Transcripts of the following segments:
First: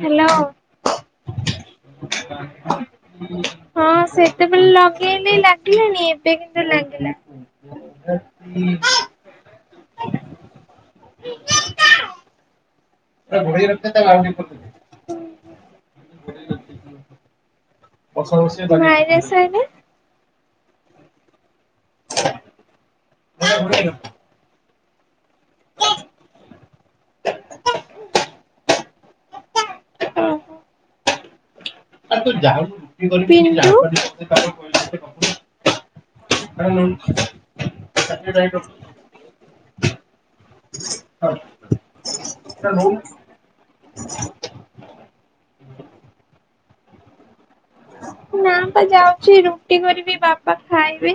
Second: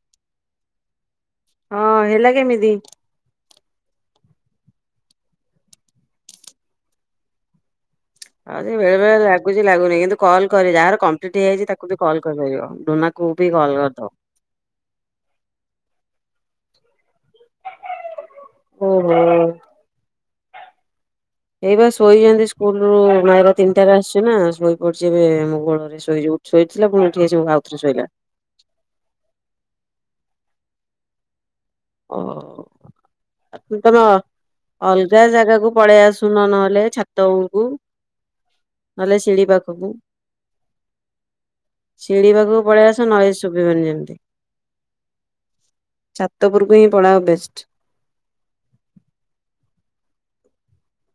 Hello. ହଁ ହେଲା କେମିତି ହଁ ସେତେବେଳେ ଲଗେଇଲି ଲାଗିଲାନି ଏବେ କିନ୍ତୁ ଲାଗିଲା। [inaudible] ହଉ ସେ ବେଳେବେଳେ ଲାଗୁଚି ଲାଗୁନି। କିନ୍ତୁ କଲ କରି ଯାହାର କମ୍ପ୍ଲିଟ୍ ହେଇଯାଇଚିତାକୁ ବି କଲ୍ କରିପାରିବ। ବି ତାକୁ ଘୋଡେଇ କଲ୍ ରଖିଥା ତାକୁ କରିଦବ। ବାହାରକିଆଁକଲୁ। ାଇ ଓହୋ। ସ [inaudible] ଏଇ ବା ଶୋଇଚନ୍ତି ସ୍କୁଲ ରୁ ନାଇବା ତିନିଟା ରେ ଆସ୍ ନା ଶୋଇପଡିଚି ଏବେ ମୋ ଗୋଳରେ ଶୋଇଥିଲା। ପୁଣି ଉଠିକି ଆସି ଆଉଥରେ ଶୋଇଲା। ଓ ତମ କିନ୍ତୁ ଅଲଗା ଜାଗାକୁ ପଳେଇ ଆସୁନ ନହେଲେ ଛାତ ଉପୁକୁ। [inaudible] ନହେଲେ ସିଡି ପାଖକୁ। ସିଡି ପାଖକୁ ପଳେଇଆସ ନହେଲେ ଶୁଭିବନି ଯେମିତି। ଛାତ ଉପରକୁ ହିଁ ପଳାଅ ବେଷ୍ଟ। ନା ପା ଯାଉଚି ରୁଟି କରିବି ବାପା ଖାଇବେ।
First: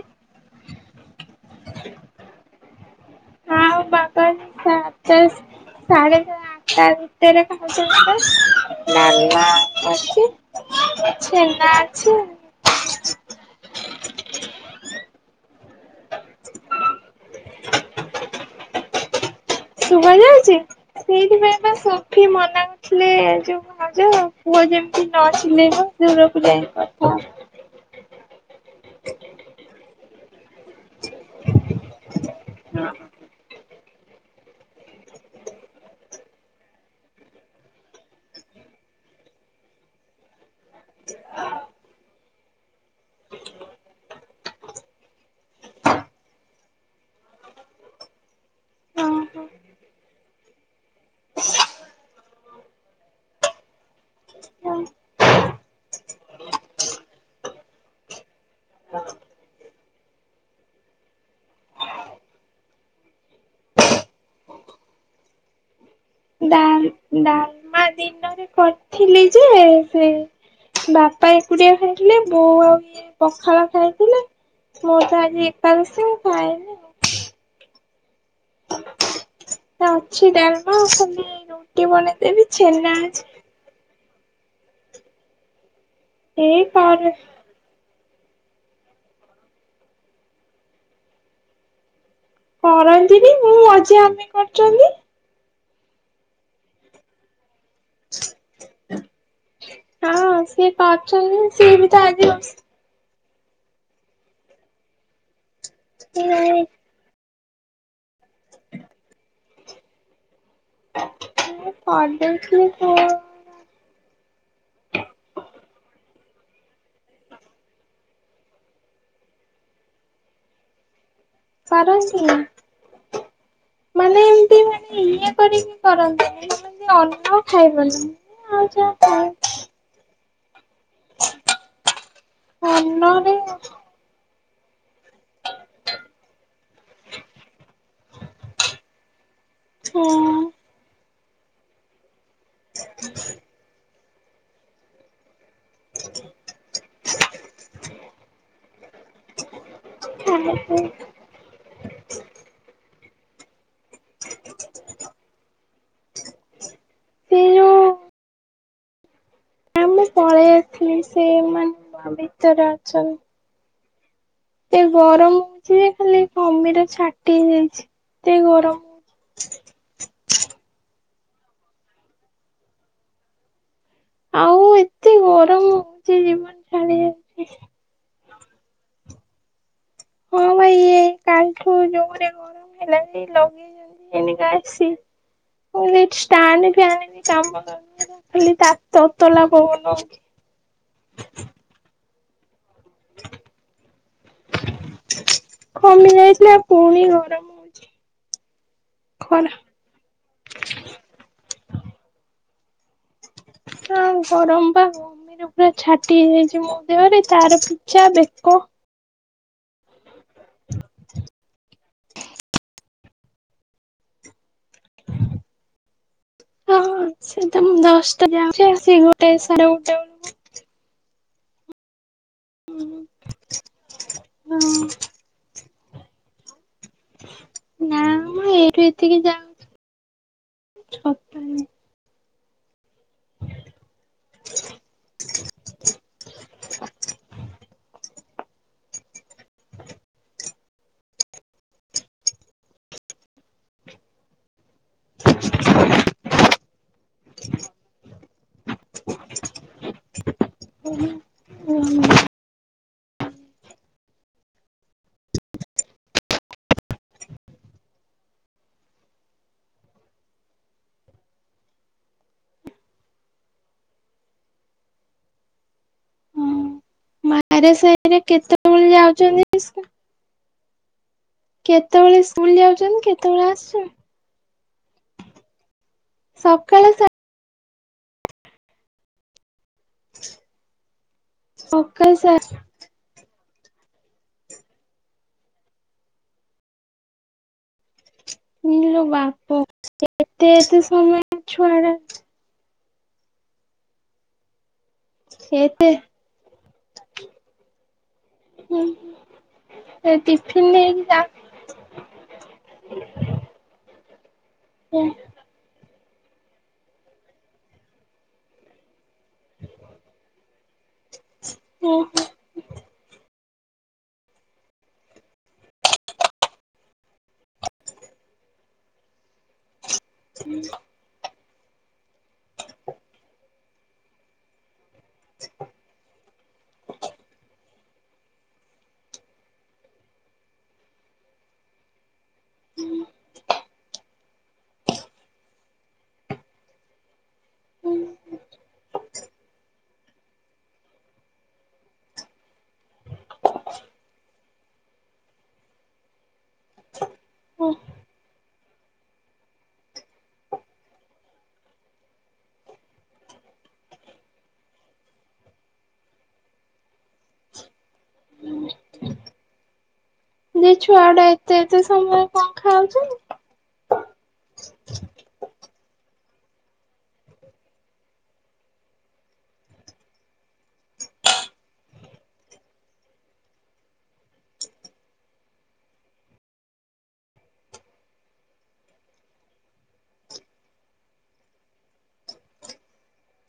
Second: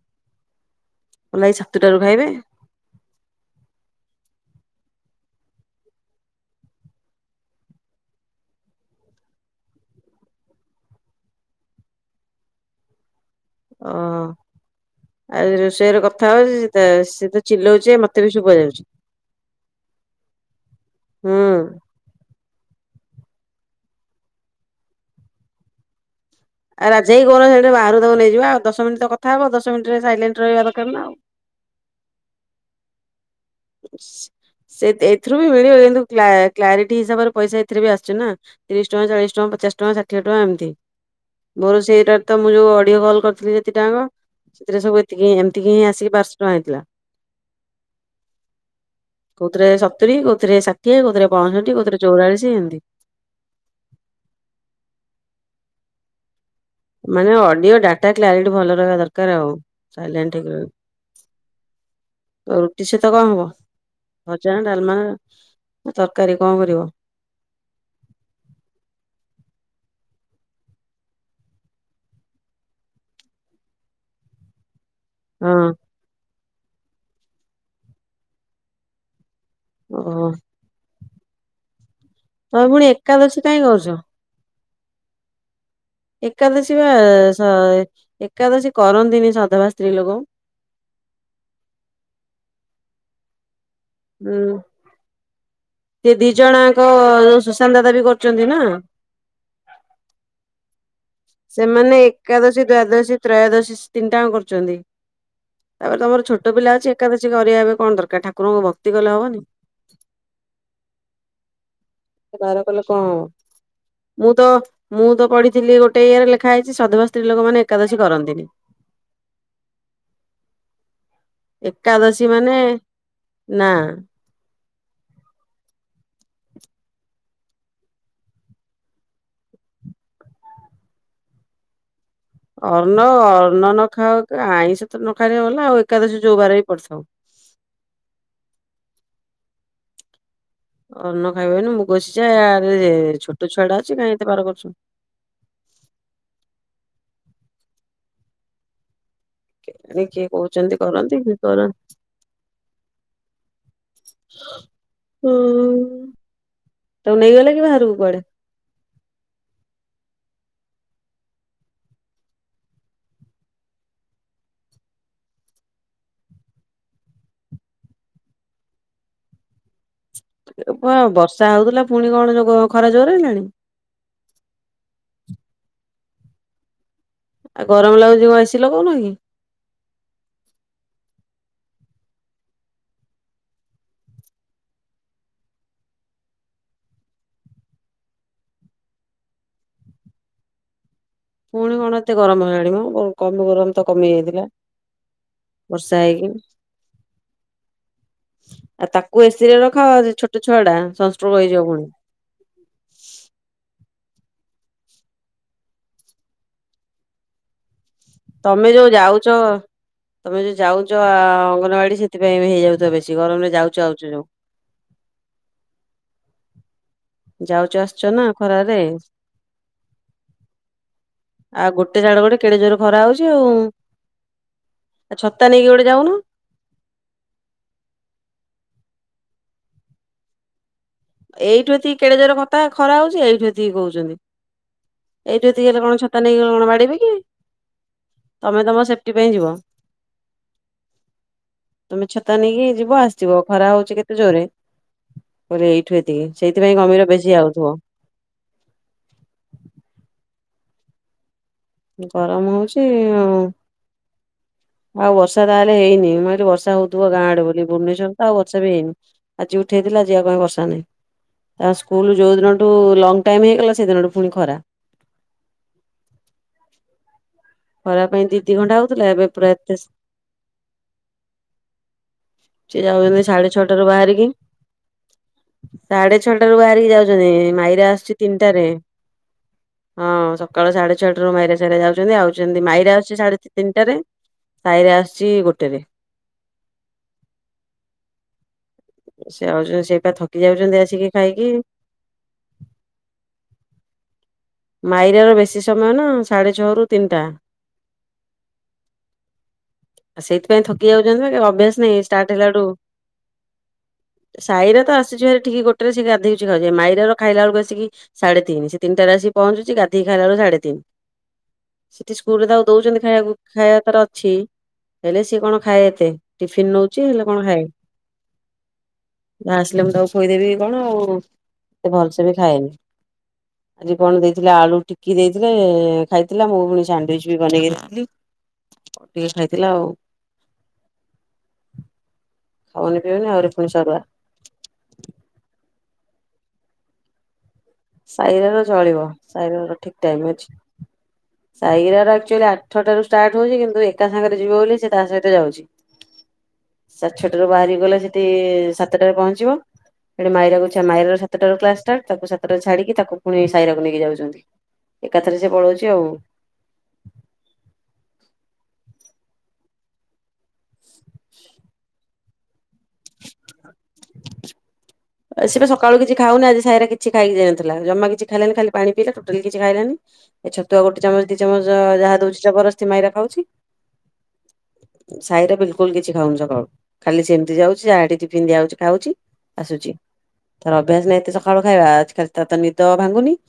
ମଲାଏଇ ସାତଟାରୁ ଖାଇବେ? ହଁ ବାପା ସାତେ ସାଢେ଼ ସା ତା ଭିତରେ ଖାଉଚନ୍ତି ତ ମାମା ଅଛି। ଛେନା ଅଛି? ଓ ଆଉ ରୋଷେଇର କଥା ହଉଚି ସେ ତ ସିଏ ତ ଚିଲଉଚି ଯେ ମତେ ବି ଶୁବା ଯାଉଚି। ଶୁଭ ଯାଉଚି ହୁଁ। ସେଇଥିପାଇଁ ବା ସ ଫି ମନା କରୁଥିଲେ ଯୋଉ ଭାଉଜ ପୁଅ ଯେମିତି ନ ଚିଲେଇବ। ଦୁରକୁ ଯାଏ। ଆଉ ରାଜା ଭାଇ କୁ କହୁନ ସେ ଟିକେ ବାହାରକୁ ତାକୁ ନେଇଯିବ ଆଉ ଦଶ ମିନିଟ ତ କଥା ହବ ଦଶ ମିନିଟ୍ ରେ ସାଇଲେଣ୍ଟ ରହିବା ଦରକାର ନା ଆଉ। ହଁ। ସେ ଏଥିରୁ ବି ମିଳିବ କିନ୍ତୁ କ୍ଲା କ୍ଲାରିଟି ହିସାବରେ ପଇସା ଏଥିରେ ବି ଆସୁଛି ନା। ତିରିଶ ଟଙ୍କା ଚାଳିଶ ଟଙ୍କା ପଚାଶ ଟଙ୍କା ଷାଠିଏ ଟଙ୍କା ଏମ୍ ତି ମୋର ସେଇଟାରେ ତ ମୁଁ ଯୋଉ ଅଡିଓ କଲ୍ କରିଥିଲି ଯେତି ଟାଙ୍କ ସେଥିରେ ସବୁ ଏ ସେତିି ଏମତିକି ହିଁ ଆସିକି ପାଁଶହ ଟଙ୍କା ହେଇଥିଲା। ହଁ କୋଉଥିରେ ସତୁରି କୋଉଥିରେ ଷାଠିଏ କଉଥିରେ ପଞ୍ଚଷଠି କୋଉଥିରେ ଚଉରାଳିଶ ଏମିତି। ହଁ ମାନେ ଅଡିଓ ଡାଟା କ୍ଲାରିଟି ଭଲ ରହିବା ଦରକାର ଆଉ ସାଇଲେଣ୍ଟ ଟିକେ ରହ ଆଉ ରୁଟି ସହିତ କଣ ହବ ଭଜା ନା ଡାଲମା ନା ତରକାରୀ ଡା କଣ କରିବ? ଡାଲମା ଦିନରେ କରିଥିଲି ଯେ ସେ ବାପା ଏକୁଟିଆ ଖାଇଥିଲେ ବୋଉ ଆଉ ଇଏ ପଖାଳ ଖାଇଥିଲେ ମୋ ତା ଆ ହଁ ଏକାଦଶୀ ମୁଁ ଖାଇନି ଆଉ। ତ ଓହୋ ଅଛି ଡାଲମା ଖାଲି ରୁଟି ବନେଇଦେବି ତମେ ପୁଣି ଛେନା ଅଛି ଏକାଦଶୀ କାଇଁ କରୁଚ? ଏଇ ଏକାଦଶୀ ବା କର ସ ଏକାଦଶୀ କରନ୍ତିନି ସଧାବା ସ୍ତ୍ରୀ ଲୋକ। କରନ୍ତିନି ମୋ ମଝିଆ ମମି ହୁଁ କରିୁଚନ୍ତି? ସେ ଦି ଜଣଆଙ୍କ ଯୋଉ ସୁଶାନ୍ତ ଦାଦା ବି କରୁଚନ୍ତି ନା। ହଁ ସିଏ କରୁଚନ୍ତି ସିଏ ବି ତ ଆ ଦ୍ୱାଦସୀ ତ୍ରୟଦଶୀ ତିନିଟାଙ୍କ କରୁଚନ୍ତି ତାପରେ ତମର ଛୋଟ ପିଲା ଅଛି। ଏକାଦଶୀ କରିବା ଏବେ କଣ ଦରକାର ଠାକୁରଙ୍କୁ ଭକ୍ତି କଲେ ହବନି। ମୁଁ କରଦେ ବାର କଲେ କଣ ହବ ମୁଁ ତ ମୁଁ ତ ପଢ଼ିଥିଲି ଗୋଟେ ଇଏରେ ଲେଖା ହେଇଚି ସଧବା ସ୍ତ୍ରୀ ଲୋକମାନେ ଏକାଦଶୀ କରନ୍ତିନି। [unintelligible] ମାନେ ନା ମାନେ ଇଏ କରିକି କରନ୍ତିନି ଯେମତି ଅନ୍ନ ଖାଇବ ନା ଆଉ ଯାହା ଖା ଅର୍ଣ ଅନ୍ନରେ ଅର୍ଣ ନ ଖାାଉ ଆଇଁଷ ତ ନ ଖାଇ ଗଲା ଆଉ ଏକାଦଶୀ ଯୋଉବାରେ ବି ପଡିଥାଉ। ହଁ। ଅନ୍ନ ଖାଇବନି ମୁଗ ସିଝା ରେ ଛୋଟ ଛୁଆ ଟା ଅଛି କାଇଁ ଏତେ ବାର କରୁଚ। କିଏ କହୁଚନ୍ତି କରନ୍ତି କିଏ କର ହଁ। ତାକୁ ସେ ନେଇଗଲେ କି ଯୋଉ ବାହାରକୁ କୁଆଡେ? ମୁଁ ପଳେଇ ଆସିଲି ସେମାନେ ଭିତରେ ଅଛନ୍ତି। ଏ ଗରମ ହଉଚି ଯେ ଖାଲି ଘମିର ଛାଟି ହେଇ ଯାଇଚି ଏ ଗରମକୁ। ଏ ପା ବର୍ଷା ହଉଥିଲା ପୁଣି କଣ ଯୋ ଗ ଖରା ଜୋରେ ହେଲାଣି? ଆଉ ଏତେ ଗରମ ହଉଚି ଜୀବନ ଛାଡି ଯାଉଚି। ଆଉ ଗରମ ଲାଗୁଚି ଯୋଉ ଏ ସିି ଲଗଉନ କି? ହଁ ବା ଇଏ କାଲିଠୁ ଯୋଉ ଭଳିଆ ଗରମ ହେଲାଣି ଲଗେଇବୁ [inaudible] ସ୍ଟାଣ୍ଡଫାନ ବି କାମ ଦଉନି। ଖାଲି ତା ତତଲା ପବନ ହେଉଛି। ପୁଣି କଣ ଏତେ ଗରମ ହେଲାଣି ମ? କମ ଗରମ ତ କମି ଯାଇଥିଲା ବର୍ଷା କମି ହେଇକି। ପୁଣି ଗରମ ହଉଛି ଆଉ ତାକୁ ଏ ସି ଖରା ରେ ରଖ ଛୋଟ ଛୁଆଟା ସନ୍‌ସ୍ଟ୍ରୋକ୍ ହେଇଯିବ ପୁଣି। ହଁ ଗରମ ବା ଗମିରେ ପୁରା ଛାଟି ହେଇଯାଇଛି ମୋ ଦେହରେ ତାର ବି। ତମେ ଯୋଉଁ ଯାଉଚ ତମେ ଯୋଉଁ ଯାଉଛ ଅଙ୍ଗନବାଡି ସେଥିପାଇଁ ହେଇଯାଉଥିବ ବେଶୀ ଗରମ ରେ ଯାଉଛ ଆଉଛ ଯୋଉଁ। ହଁ। ସେଟା ଯାଉଛ ମୁଁ ଆସୁଛ ନା ଦଶଟା ରେ ଯାଉଛି ଖରାରେ ସେଇ ଗୋଟେ ସାଡେ ଗୋଟେ ବେଳକୁ ଆଉ ଗୋଟେ ସାଡ଼େ ଗୋଟେ କେଡେ ଜୋରେ ଖରା ହଉଛି ଆଉ ହଁ ଛତା ନେଇକି ଗୋଟେ ଯାଉନ। ନା ମୁଁ ଏଇଠୁ ଏତିକି ଯାଉଛି ଛ ଏଇଠୁ ଏତିକି କେଡେ ଜୋରେ କଥା ଖରା ହଉଛି ଏଇଠୁ ଏତିକି କହୁଛନ୍ତି। ଏଇଠୁ ଏତିିକ ହେଲେ କଣ ଛତା ନେଇଗଲେ ଅଙ୍ଗନବାଡି ଯିବି କି ତମେ ତମ ସେ ଟି ପାଇଁ ଯିବ। ତମେ ଛତା ନେଇକି ଯିବ ଆସିବ ଖରା ହଉଛି କେତେ ଜୋରରେ। ଫେରେ ଏଇଠୁ ଏତିକି ସେଇଥିପାଇଁ ଘମିର ବେଶି ଆଉଥିବ। ହୁଁ ହୁଁ। ଗରମ ହଉଚି ଆଉ ଆଉ ବର୍ଷା ତାହେଲେ ହେଇନି ମୁଁ ଭାବିଲି ବର୍ଷ ହଉଥିବ ଗାଁ ଆଡେ ବୋଲି ଭୁବନେଶ୍ୱର ରେ ତ ଆଉ ବର୍ଷା ବି ହେଇନି। ଆଜି ଉଠେଇଥିଲା ଆଜିି ଆଉ କାହିଁ ବର୍ଷା ନାହିଁ। ତା ସ୍କୁଲ ଯୋଉଁ ଦିନଠୁ ଲଙ୍ଗ ଟାଇମ ହେଇଗଲା ସେହିଦିନଠୁ ପୁଣି ଖରା। ମାଇରା ଖଇବା ସାହିରେ ପାଇଁ ଦି ଦି ଘଣ୍ଟା କେତେବେଳେ ହଉଥିଲା ଏବେ ପୁରା ଯାଉଛନ୍ତି ସ୍କୁ ଏତେ କେତେବେଳେ ସ୍କୁଲ ସେ ଯାଉଛନ୍ତି କେତେବେଳେ ସାଢେ ଛଅଟାରୁ ଆସୁଛନ୍ତି? ବାହାରିକି। ସାଢେ ଛଅଟା ରୁ ବାହାରିକି ସକାଳେ ସା ଯାଉଛନ୍ତି ମାଇରା ଆସୁଛି ତିନିଟାରେ ହଁ ସକାଳ ସାଢେ ଛଅଟାରୁ ମାଇରା ସାଇରା ସକାଳେ ଯାଉଛନ୍ତି ସା ଆଉଚନ୍ତି ମାଇରା ଆସୁଛି ସାଢେ ତିନିଟାରେ ସାଇରା ଆସୁଛି ଗୋଟେରେ। ଇଲୋ ସେ ବାପ ଆଉଛନ୍ତି ସେଇ ପା ଥକି ଏତେ ଯାଉଛନ୍ତି ଏତେ ଆସିକି ସମୟ ଖାଇକି ଛୁଆଡା ମାଇରା ର ବେଶୀ ଏତେ ସମୟ ନା ସାଢ଼େ ଛଅରୁ ତିନିଟା। ହୁଁ ଏ ଆ ସେଇଥିପାଇଁ ଟିଫିନ ଥକି ନେଇକି ଯା ଯାଉଛନ୍ତି ନା ଅଭ୍ୟାସ ନାଇଁ ଷ୍ଟାର୍ଟ ହେଲାଠୁ। ସାଇରା ତ ହୁଁ ଆସୁଛି ସେଠୁ ଆସିକି ଗୋଟରେ ସେ ଗାଧଉଛି ମାଇରାର ଖାଇଲାବେଳକୁ ଆସିକି ସାଢେ ତିନି ସେ ତିନିଟା ରେ ଆସିକି ପହଞ୍ଚୁଛି ଗାଧୋଇ ଖାଇଲା ବେଳେକୁ ସାଢେ ତିନି ହୁଁ ସେଠି ସ୍କୁଲ ରେ ଦଉଛନ୍ତି ଖାଇବାକୁ ଖାଇବା ତାର ଅଛି। ହେଲେ ସିଏ କଣ ଖାଏ ଏତେ ଟିଫିିନ ନଉଛି ହେଲେ କଣ ଖାଏ। ଯେ ଆସିଲେ ମୁଁ ତାକୁ ଶୋଇଦେବି କଣ ଆଉ ଏତେ ଭଲସେ ବି ଖାଏନି ଆଜି କଣ ଦେଇଥିଲେ ଆଳୁ ଟିକି ଦେଇଥିଲେ ଖାଇଥିଲା ମୁଁ ପୁଣି ସାଣ୍ଡୱିଚ ବି ବନେଇକି ଦେଇଥିଲି ଟିକେ ଖାଇଥିଲା ଆଉ। ଖାଉନି ପିଉନି ଆହୁରି ପୁଣି ସରୁଆ। ହୁଁ ସାଇର ର ଚଳିବ ସାଇରାର ଠିକ ଟାଇମ ଅଛି। ସାଇରାର ଆକ୍ଚୁଆଲି ଆଠଟାରୁ ଷ୍ଟାର୍ଟ ହଉଛି କିନ୍ତୁ ଏକା ସାଙ୍ଗରେ ଯିବ ବୋଲି ସେ ତା ସହିତ ଯାଉଛି। ହ ସାଡ୍ ଛଅଟାରୁ ବାହାରି ଗଲେ ସେଠି ଇ ସା ସାତଟାରେ ପହଞ୍ଚିବ ସେଠି ମାଇରାକୁ ଛା ମାଇରାର ସାତଟାରୁ କ୍ଲାସ ଷ୍ଟାର୍ଟ ତାକୁ ସା ଟାରେ ଛାଡିକି ତାକୁ ପୁଣି ସାଇରାକୁ ନେଇକି ଯାଉଛନ୍ତି। ଏକାଥରେ ସେ ପଳଉଛି ଆଉ। ଯେ ଛୁଆ ଉଡା ଏତେ ଏତେ ସମୟ କଣ ଖାଉଛନ୍ତି? ସେ ପା ସକାଳୁ କିଛି ଖାଉନାହାନ୍ତି। ସାଏରା କିଛି ଖାଇକି ଯାଇନଥିଲା। ଜମା କିଛି ଖାଇଲାନି ଖାଲି ପାଣି ପିଇଲା ଟୋଟାଲ କିଛି ଖାଇଲାନି। ଏ ଛତୁଆ ଗୋଟେ ଚାମଚ ଦି ଚାମଚ ଯାହା ଦଉଛି ଜବରଦସ୍ତି ମାଇରା ଖାଉଛି। ସାଇରା ବିଲକୁଲ କିଛି ଖାଉନି ସକାଳୁ। ଖାଲି ସେମିତି ଯାଉଛି ଯାହାଠି ଟିଫିନ ଦିଆଯାଉଛି ଖାଉଛି ଆସୁଛି। ତାର ଅଭ୍ୟାସ ନାହିଁ ଏତେ ସକାଳୁ ଖାଇବା। ଆଜିକାଲି ତା ତ ନିଦ ଭାଙ୍ଗୁନି।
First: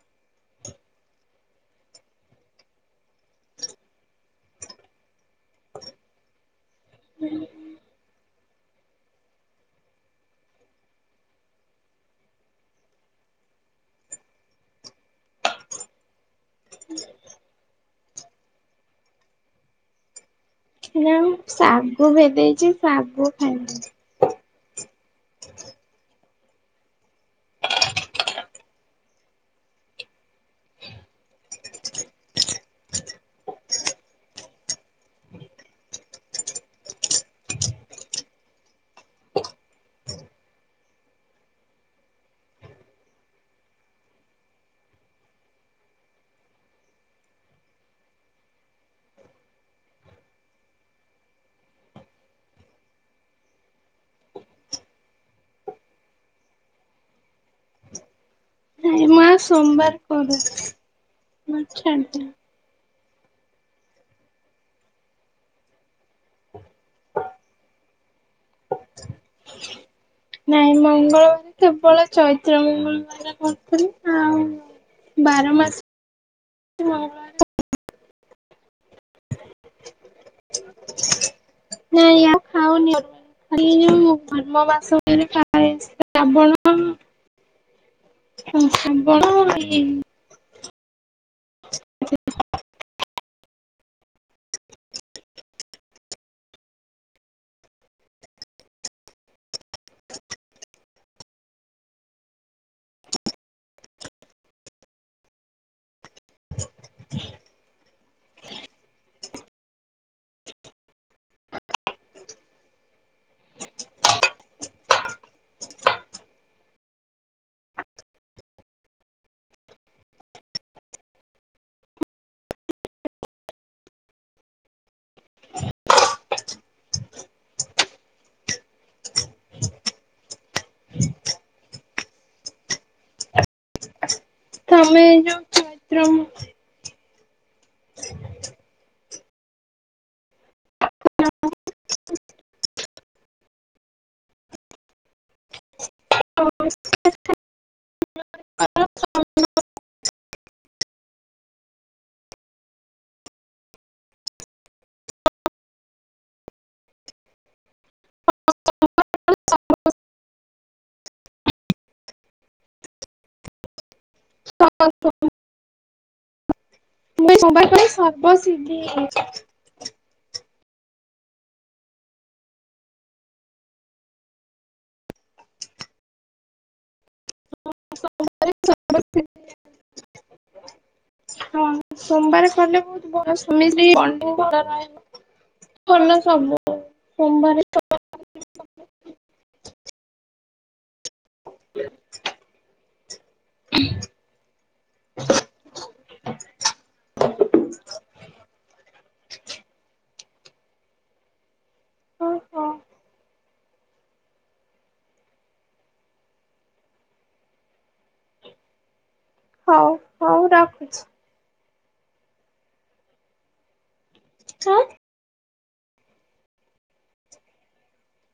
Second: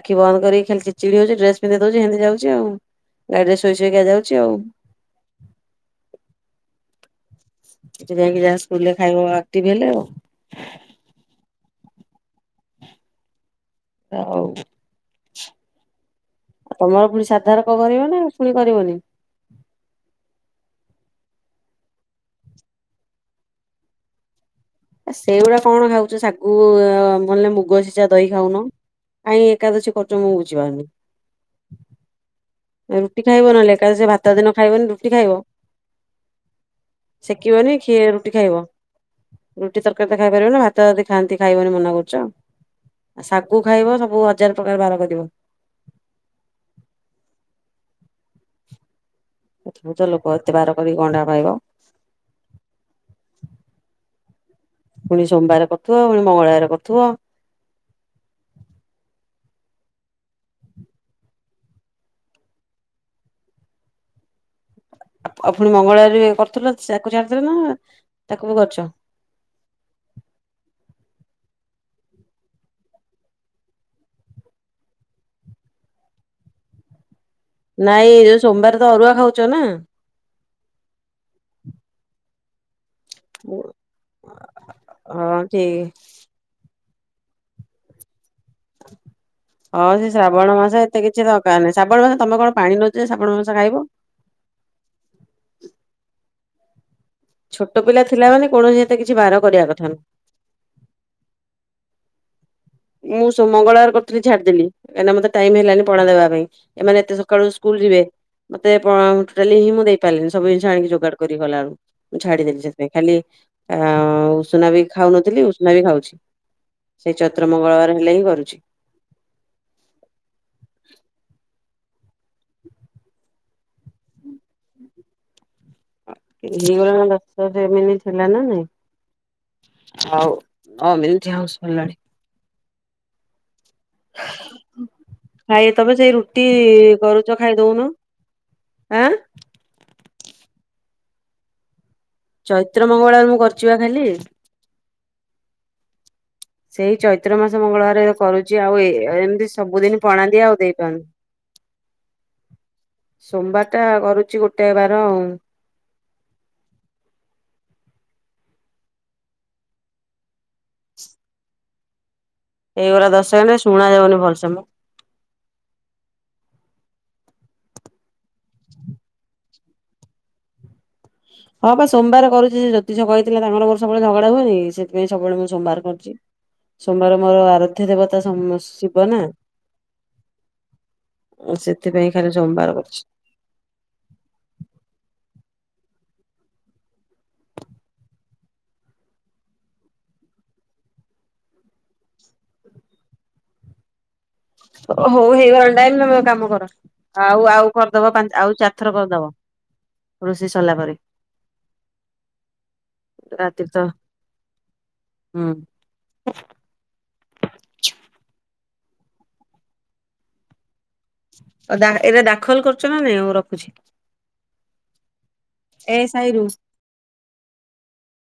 ଆଖି ବନ୍ଦ କରିକି ଖାଲି ଚିଡ୍ ଚିଡି ହଉଛି। ଡ୍ରେସ୍ ପିନ୍ଧେଇଦଉଛିି ହେନ୍ତି ଯାଉଛି ଆଉ। ଗାଡି ରେ ଶୋଇ ଶୋଇକି ଯାଉଛି ଆଉ। ହୁଁ ସେଠି ଯାଇକି ଯାହା ସ୍କୁଲରେ ଖାଇବ ଆକ୍ଟିଭ୍ ହେଲେ ଆଉ। ହଉ ଆଉ ତମର ପୁଣି ସାଧାର କ କରିବ ନା ପୁଣି କରିବନି? ହେ ଯା ମ ଶାଗୁ ଭେଦେଇଛି ଶାଗୁ ଖାଇମି। ଆ ସେଇଗୁଡା କଣ ଖାଉଛ ଶା ଗୁ ନହେଲେ ମୁଗ ସିଜା ଦହି ଖାଉନ, କାଇଁ ଏକାଦଶୀ କରୁଛ ମୁଁ ବୁଝି ପାରୁନି। ରୁଟି ଖାଇବ ନହେଲେ ଏକାଦଶୀରେ ଭାତ ଯଦି ନ ଖାଇବନି ରୁଟି ଖାଇବ। ଶେକିବନି ଖି ରୁଟି ଖାଇବ। ରୁଟି ତରକାରୀ ତ ଖାଇପାରିବ ନା ଭାତ ଯଦି ଖାଆନ୍ତି ଖାଇବନି ମନା କରୁଛ। ଆ ଶାଗୁ ଖାଇବ ସବୁ ହଜାର ପ୍ରକାର ବାର କରିବ। ଅଦ୍ଭୁତ ଲୋକ ଏତେ ବାର କରିକି କଣ୍ଟା ପାଇବ। ପୁଣି ସୋମବାର କରୁଥିବ ପୁଣି ମଙ୍ଗଳବାର କରୁଥିବ। ନାଇଁ ମା ସୋମବାର କରୁନି ମୁଁ ଛାଡିଦେଲି। ଆ ଆଉ ପୁଣି ମଙ୍ଗଳବାର ବି କରୁଥିଲ ସେ ତାକୁ ଛାଡିଦେଲ ନା ତାକୁ ବି କରୁଛ? ଆ୍ [inaudible] ନାଇଁ ମଙ୍ଗଳବାର କେବଳ ଚୈତ୍ର ମଙ୍ଗଳବାର କରୁଥିଲି ଆଉ ବାରା ମାସ [inaudible] ମଙ୍ଗଳବାର ନାଇଁ ଯୋଉ ସୋମବାର ତ ଅରୁଆ ଖାଉଛ ନା? ନାଇ ଆଉ ଖାଉନି ଆରୁଆ। ଖାଲି ଯଉ ଧର୍ମ ମାସ ଗୁଡାରେ ହଁ ଖାଏ ଠିକ। ଶ୍ରାବଣ [inaudible] ଶ୍ରାବଣ ଏଇ ହଁ ସେ ଶ୍ରାବଣ ମାସ ଏତେ କିଛି ଦରକାର ନାହିଁ। ଶ୍ରାବଣ ମାସ ତମେ କଣ ପାଣି ନଉଛ ଯେ ଶ୍ରାବଣ ମାସ ଖାଇବ। ଛୋଟ ପିଲା ଥିଲା ମାନେ କୌଣସି ଏତେ କିଛି ବାର କରିବା କଥା ନୁହ। ମୁଁ ସୋ ମଙ୍ଗଳବାର କରୁଥିଲ ଛାଡିଦଲି କାଇଁନା ମତେ ଟାଇମ୍ ହେଲାନି ପଣା ଦେବା ପାଇଁ ଏମାନେ ଏତେ ସକାଳୁ ସ୍କୁଲ ଯିବେ ମତେ ପ ଟୋଟାଲି ହିଁ ମୁଁ ଦେଇ ପାଇଲିନି ସବୁ ଜିନିଷ ଆଣିକି ଯୋଗାଡ କରି କଲାଳୁ ମୁଁ ଛାଡିଦେଲି ସେଥିପାଇଁ ଖାଲି ଆ ଉଷୁନା ବି ଖାଉନଥିଲି ଉଷୁନା ବି ଖାଉଛି ସେଇ ଚୈତ୍ର ମଙ୍ଗଳବାର ହେଲେ ହିଁ କରୁଛି। ଏଇ [unintelligible] ଥିଲା ନା ନାଇଁ। ଆଉ ହ ଏମିତି ଆଉ ସରିଲାଣି। ତମେ ଯୋଉ ଖାଇ ତମେ ଚୈତ୍ର ସେଇ ମୁଁ ରୁଟି କରୁ ଚ ଖାଇ ଦଉନୁ ଆଁ? ଚୈତ୍ର ମଙ୍ଗଳବାର ମୁଁ କରିଛିିବା ଖାଲି। ସେଇ ଚୈତ୍ର ମାସ ମଙ୍ଗଳବାର କରୁଛି ଆଉ ଏମିତି ସବୁଦିନ ପଣା ଦିଆ ଆଉ ଦେଇପାରୁନି। [unintelligible] ସୋମବାର ଟା କରୁଚି ଗୋଟେ ବାର ଆଉ। ଏଇ ଗୁରା ଦଶ ସେକଣ୍ଡ ଶୁଣା ଯାଉନି ଭଲ ସେ ମ। [unintelligible] ହଁ ବା ସୋମବାର କରୁଛି ଜ୍ୟୋତିଷ କହିଥିଲା ତାଙ୍କର ମୋର ସବୁବେଳେ ଝଗଡା ହୁଏନି କି, ସେଥିାଇଁ ସବୁବେଳେ ମୁଁ ସୋମାବାର କରୁଛି। ସୋମବାର ମୋର ଆରାଧ୍ୟ ଦେବତା ଶିବ ନା। ହଁ ସେଥିପାଇଁ ଖାଲି ସୋମବାର କଲେ ବହୁତ କରୁଛି। [unintelligible] ସବୁ ସୋମବାର [inaudible] [inaudible] ହଉ ହେଇଗଲାଇ ଟାଇମ ତମେ କାମ କର। ଆଉ ଆଉ କରିଦବ ପା ଆଉ ଚାରି ଥର କରିଦବ ରୋଷେଇ ସରିଲା ପରେ। ଓହୋ ରାତି ତ ହୁଁ [unintelligible] ହଉ ହଉ ରଖୁଛି। ଏବେ ଦାଖଲ କରୁଛ ନା ନାଇଁ ମୁଁ ରଖୁଛି। [inaudible] ଏ ସାଇ ରୁ